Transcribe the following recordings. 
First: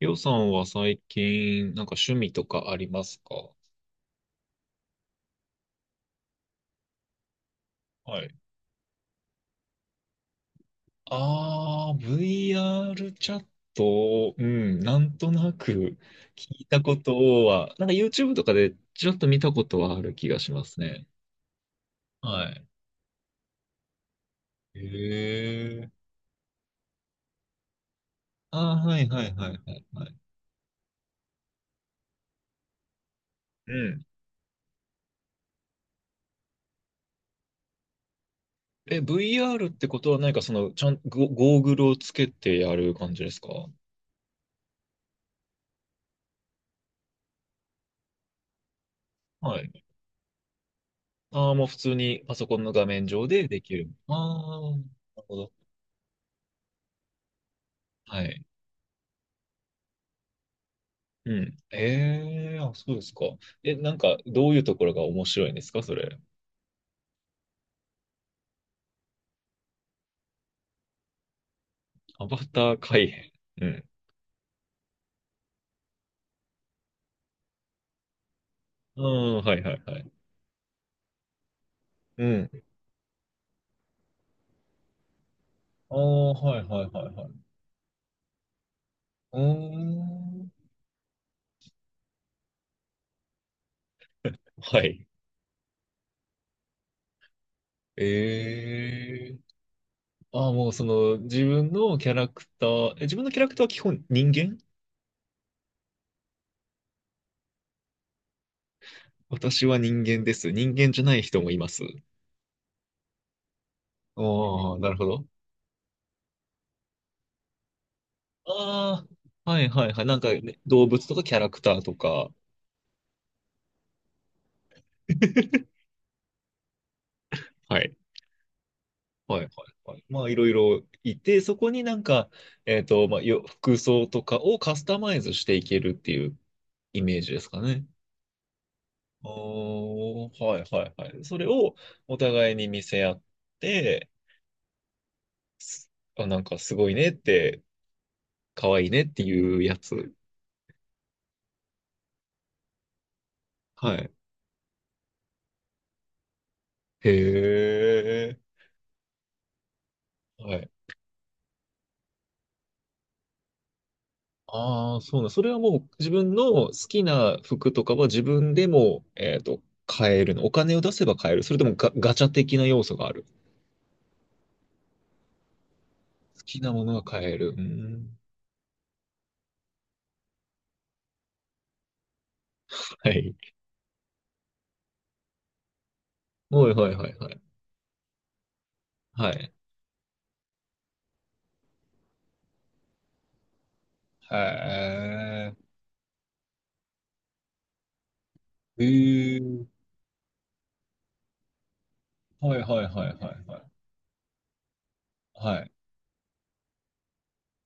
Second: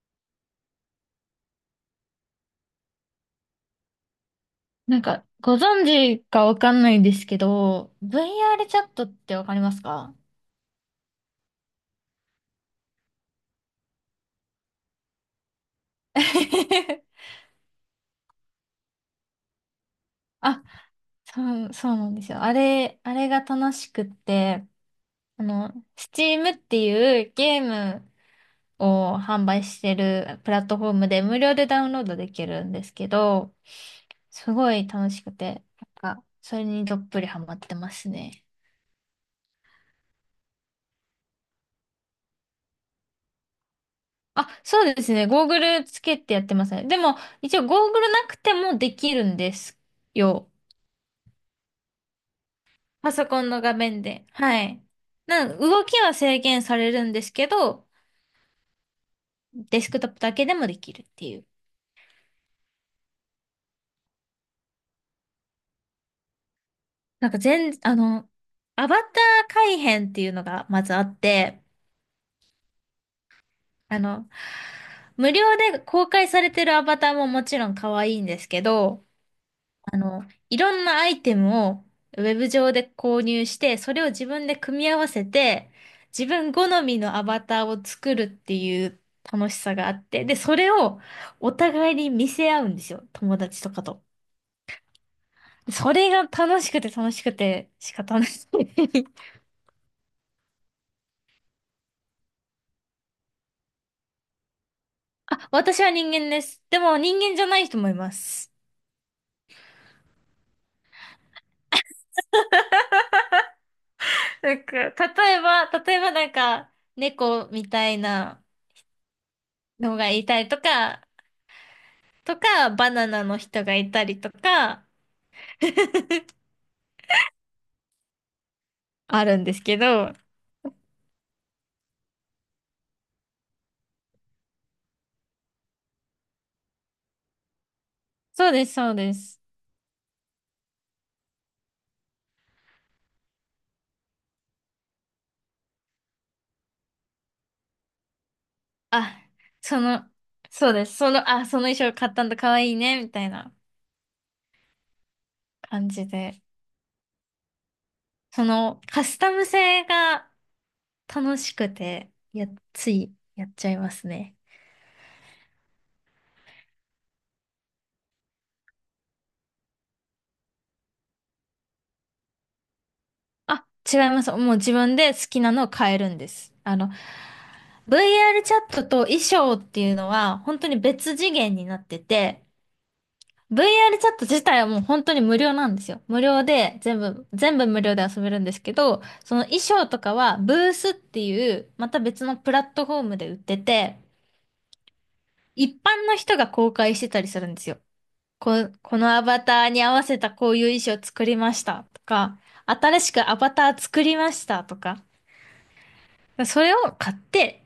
りょうさんは最近、なんか趣味とかありますか？ご存知かわかんないんですけど、はい。VR チャットってわかりますか？ ああ、VR チャット、うん、なんとなく聞いたこ とは、なんか YouTube とかでちょっと見たことはある気がしあ、ますね。そうなんですよ。はあい。れ、あれが楽しくって、へえ。Steam っていうゲームああ、はいをはい販はい売はしいてはい。るプラットフォームで無料でダウンロードできるんですけど、うん。すごい楽しくて、それにどっぷりハマってますね。え、VR ってことは何かその、ちゃん、ゴゴーグルをつけてやる感じですか？あ、そうですね。ゴーグルつけてやってますね。でも、一応ゴーグルなくてもできるんではい。すよ。ああ、もう普通にパソコンの画面パソ上コでンでの画きる。面あで。はあ、い。なるほど。動きは制限されるんですけど、はい。デスクトップだけでもできるってういう。ん。ええーあ、そうですか。え、なんか、どういうところが面白いんですか、それ。なんか全、あの、アバター改変っていうのがまずあって、アバター改変。うん。あの、無料で公開されてるアバターももちろん可愛いんですけうど、ん、はいはいあはい。の、いろんなアイテムをウうェブん。上で購入して、それを自分で組み合わせて、あ自あ、分はい好はいみはいのアはい。バターを作るっていうう楽しさーがあって、で、そん。れをお互いに見せ合うんですよ。友達とかと。はい。それが楽しくて楽しくて仕方ない。え えーああ、もうその、自分のキャラクターは基本人間、私は人間です。でも人間じゃない人もいます。私は人間です。人間じゃない人もいます。ああ、なるほど。例えば猫みたいなああ、はいはいのはい。がなんいかたりね、と動物か、とかキャラクターとか。バナナの人がいたりとか、はい。あるはいんはですけいはい。ど、まあ、いろいろいて、そこになんか、まあ、服装とかをカスタマイズしていけるっていうイメージですかね。そうです、そうです。おあ、はいはいはい。それをお互いに見せ合って、あ、なんかすごいねって、可愛いねっあ、ていうやその、つ。そうです、あ、その衣装買ったんだ、かわいいね、みたいなはい。感じで。へえ。カスタム性がはい。楽しくて、ついやっちゃいますね。ああ、そうなん。それはもう自分の好きな服とかは自分でも、買えるの。お金を出せば買える。それともガチャ的な要素がある。あ、違います。もう自分で好きなのを変えるんで好す。きなものが買える。うん。VR チャットと衣装っていうのは、本当に別次元になってて、はい。VR チャット自体はもう本当に無料なんですよ。無料はいではい全はい部、はい。全部無料で遊べるんですけど、はそのい。衣装とかはブースっていう、また別のプラットフォームで売ってて、へえ。一般の人が公開してたりするんですよ。このアへバタえ。ーに合わせたこういう衣装作りましたとか、はいはいはい新はしくアバいはい。ター作りましたとか、はい。それを買って、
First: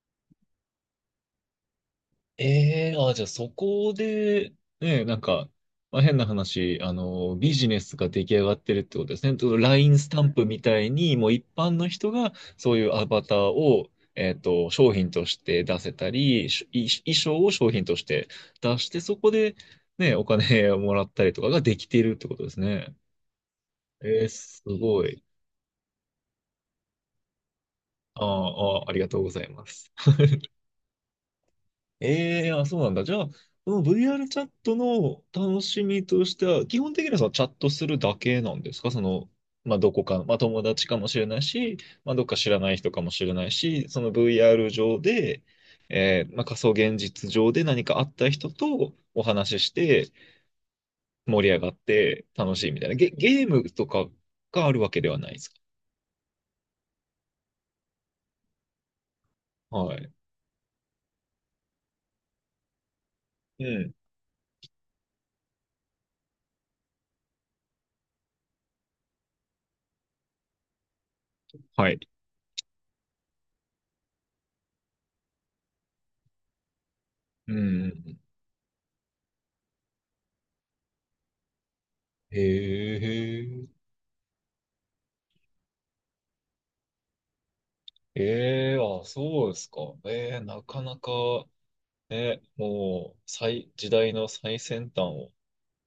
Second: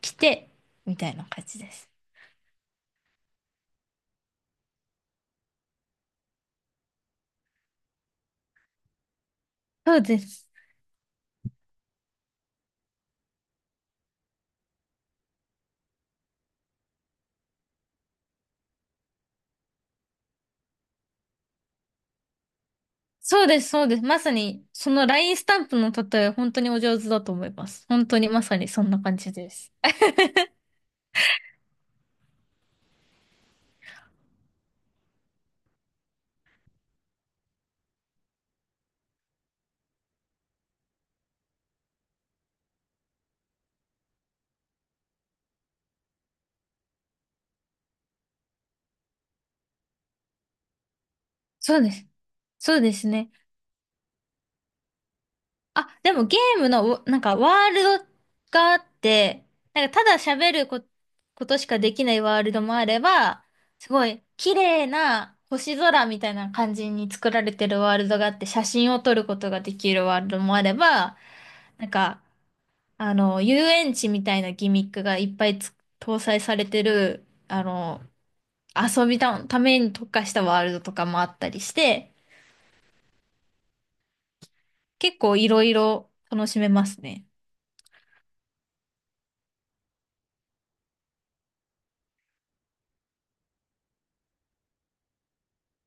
着て、みたいな感じです。ええーあ、じゃあそこで、ね、なんか、まあ、変な話、ビジネスが出来上がってるってことですね。と そ LINE うスでタンプす。みたいに、もう一般の人がそういうアバターを、商品として出せたり、衣装を商品として出して、そこで、ね、お金をもらったりとかができているってことですね。そうです。まえー、さすに、そごのラい。インスタンプの例え、本当にお上手だと思います。本当あにまさにーそあー、んありなが感とうごじざいでます。す。えー、あ、そうなんだ。じゃあ、その VR チャットの楽しみとしては、基本的にはそのチャットするだけなんですか？その、まあ、どこか、まあ、友達かもしれないし、まあ、どっか知らない人かもしれないし、その VR 上で、まあ、仮想現実上で何かあった人とお話しして、盛り上がっそうです。て楽しいそみうたいでな。すね。ゲームとかがあるわけではないですか？あ、でもゲームの、ワールドがあって、はたい。だ喋るこ、ことしかできないワールドもあれば、うすん。ごい綺麗な星空みたいな感じに作られてるワールドがあって、写真を撮ることができるワールドもあれば、なはんい。か遊園地みたいなギミックがいっぱいつ搭載されてる、うん。遊びた、ために特化したワールドとかもあったりして、へえ、結構いろいろ楽しめますね。ええ、あ、そうですか。ええ、なかなか、ね、もう、時代の最先端を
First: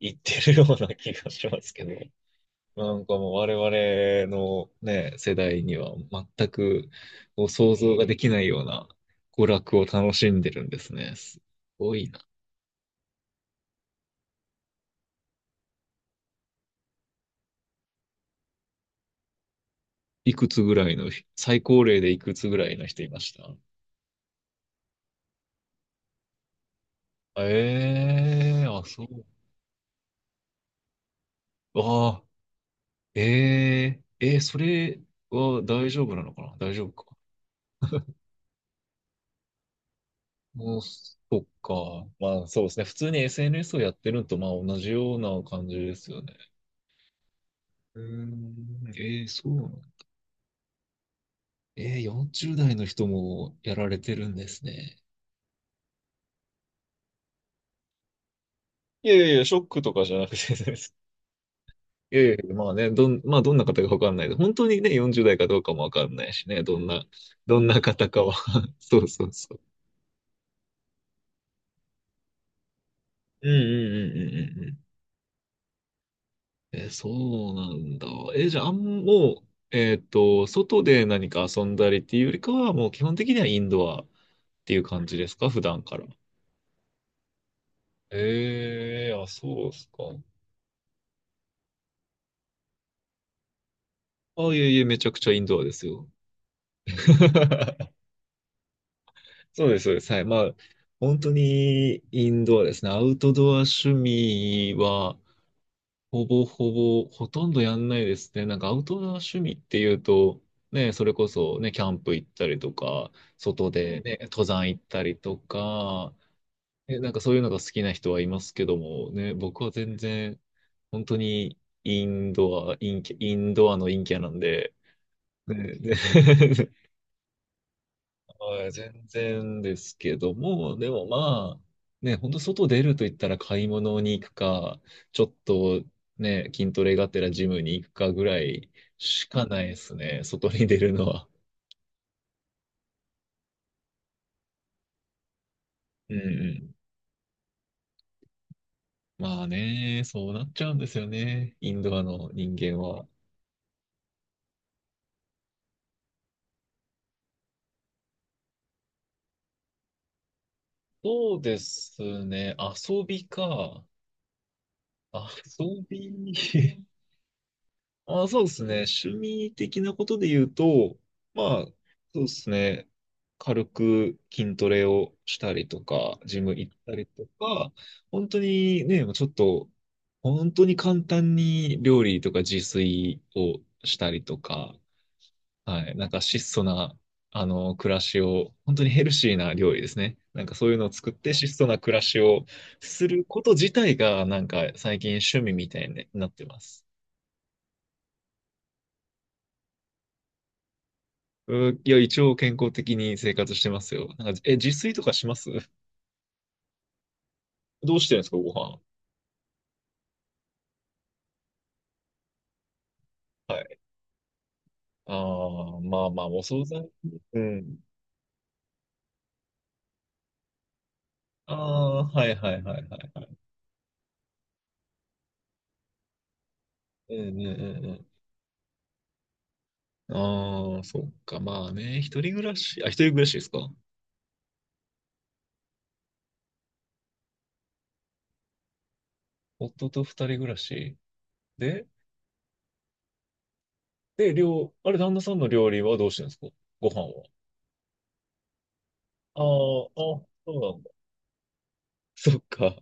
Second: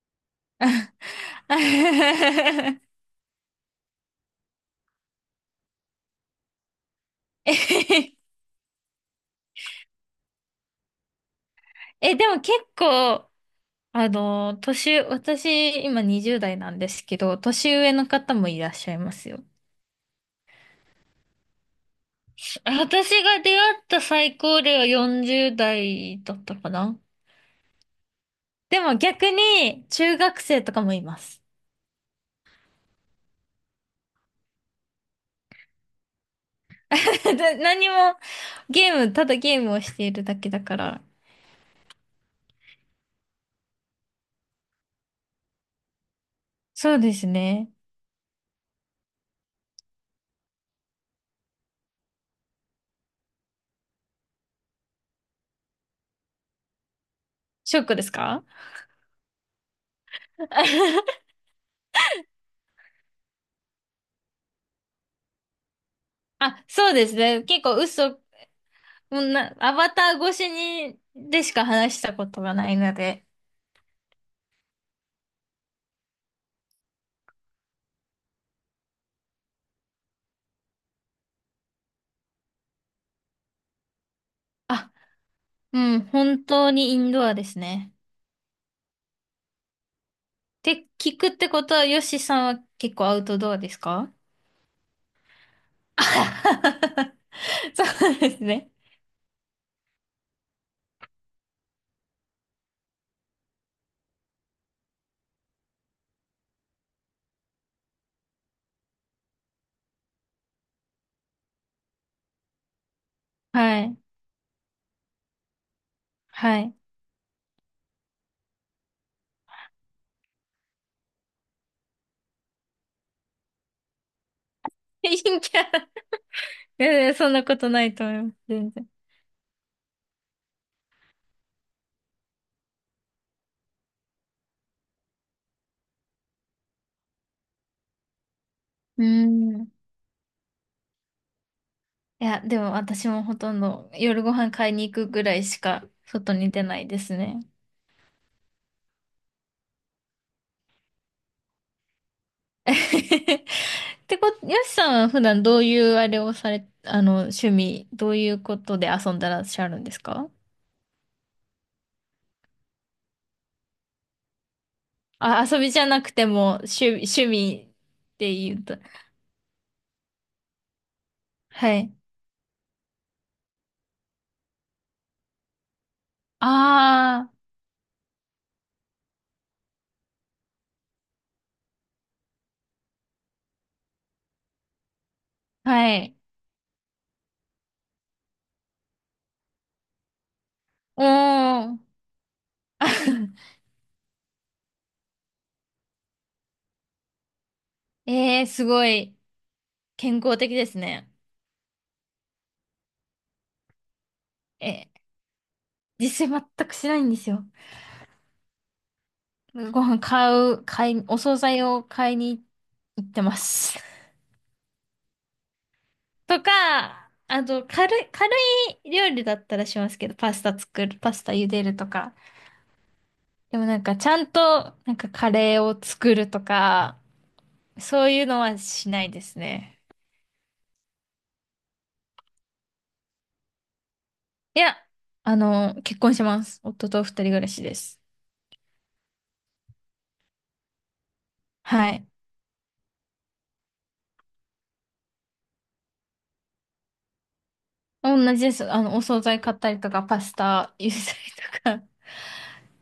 行ってるような気がしますけど、なんかもう我々のね、世代には全くこう想像ができないような娯楽を楽しんでるんですね。すごいえ、な。でも結構、私、今20代なんですけど、年上の方もいらっしゃいますよ。いくつぐらいの、最高齢でいくつぐらいの人私いましが出た？会った最高齢は40代だったかな。ええ、であ、もそう。逆に、中学生とかもいます。あ、えー、えー、それは大丈夫なのかな、大丈夫か。ただ何も、ゲーム、ただゲームをしているだけだかもう、ら。そっか。まあ、そうですね。普通に SNS をやってるのと、まあ、同じような感じですよね。そうですね。うーん、えー、そうなの。えー、40代の人もやられてるんですね。ショックですか？ いやいやいや、ショックとかじゃなくて です。いやいやいや、まあね、まあどんな方かわかんない。本当にね、40代かどうかもわかんないしね、あ、そうですね。ど結ん構な方嘘、もかは。そうそううそな、う。アバター越しに、でしか話したことがないので。うんうんうんうんうん、え、そうなんだ。え、じゃあ、もう、外で何か遊んだりっていうよりかは、もう基本的にはインドアっていうあ、感じですか、普う段かん、ら。本当にインドアですね。ええ、あ、そうですか。って聞くってことは、ヨシさんは結構アウトドアですか？あ、いえいえ、めちゃくちゃインドアですあよ。はは。 そ うですね。そうです、そうです。はい。まあ、本当にインドアですね。アウトドア趣味は、ほぼほぼ、ほとんどやんないですね。なんかアウトドア趣味っていうと、ね、それこそね、キャンプ行ったりとか、外はい。でね、登山行ったりとか、はい。ね、なんかそういうのが好きな人はいますけども、ね、僕は全然、本当にインドア、インドアの陰キャなんで、陰ね、キャ。ね い やいやそんなことないと思います。は全い、然。全然ですけども、でもまあ、ね、本当外出ると言ったら買い物に行くか、ちょっとね、筋トレがてらジムに行くかぐらいうーしかないん。ですね、外に出るのは。いや、でも私もほとんど夜ご飯買いに行くぐらいしかうんう外に出ん。ないですね。まあね、そうなっちゃうんですよね、インドアの人 間は。ってこと、よしさんは普段どういうあれをされ、あの、趣味、どういうことで遊んでらっしゃるんですか？そうですね、遊びか。あ、遊びじ遊ゃなくび。ても趣味っあ、てそうで言すうね。と。趣味的なことで言うと、まあ、はい。そうですね。軽く筋トレをしたりとか、ジム行ったりとあか、本当にね、もうちょっと、本当に簡単に料理とか自炊をしたりとか、あ、ははい、なんい。か質素な、暮らしを、本当にヘルシーな料理ですね。なんかそういうのをお作って質素なー。暮らしをする こと自体が、なんか最近趣味みたいになってます。ええー、すごい健康的ですね。いや、一応健康的に生活してますよ。なんか、え、自え、炊とかします？実践全くしないんですよ。どうしてるんですか、ご飯。ご飯買う、買い、お惣菜を買いに行ってまはす。い。ああ、まあまあ、とお惣菜。か、うあと、ん。軽い料理だったらしますけど、パスタ茹あでるとあ、か。はいはいはいはい。でもなんか、ちゃんと、なんかカレーを作るとか、うんうんうそんういうのはしないですね。うん。ああ、そっか。まあね、一人暮らしですか。いや、あの、結婚します。夫と二人暮らしです。夫と二人暮らし。で、はい。料、あれ、旦那さんの料理はどうしてるんですか？ご飯は。同じです。あの、お惣あ菜あ、あ、買ったりとか、パそスうタなん茹だ。でたりとか。そっか。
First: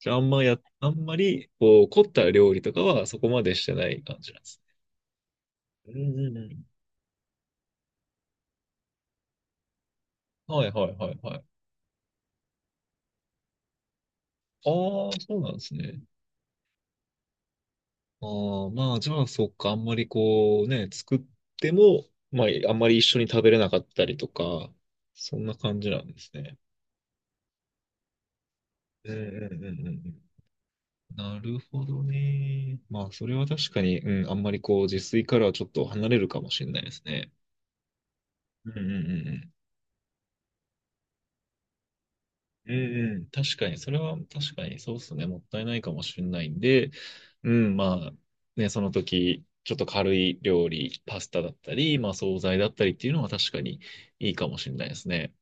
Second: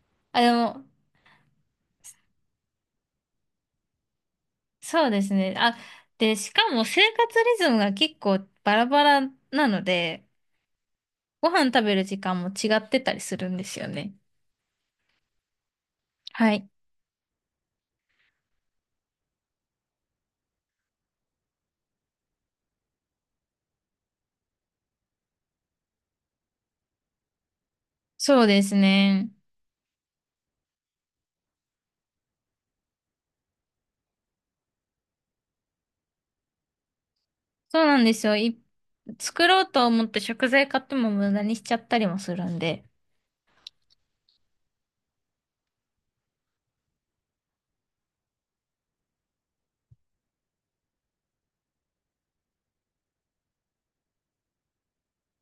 じゃあ、あん あ、までや、も、あんまり、こう、凝った料理とかはそこまでしてない感じなんですそうですね。あ、ね。うんうんで、うしん。かも生活リズムが結構バラバラなので、はいはいはいはい。ご飯食べる時間も違ってたりするんですよね。ああ、そうなんですね。はい。ああ、まあ、じゃあ、そっか、あんまりこうね、作っても、まあ、あんまり一緒に食べれなかったりとか、そんな感じなんですね。そうですうんね。うんうんうんうん。なるほどね。まあ、それは確かに、うん、あんまりこう、自炊からはちょっと離れるかもしれないですね。そうなんですよ。うんうんうんう作ん。ろうと思って食材買っても無駄にしちゃったりもするんうんで。うん、確かに、それは確かにそうですね、もったいないかもしれないんで、うん、まあ、ね、その時、ちょっと軽い料理、パスタだったり、まあ、惣菜だったりっていうのは確かにいいかもしれないですね。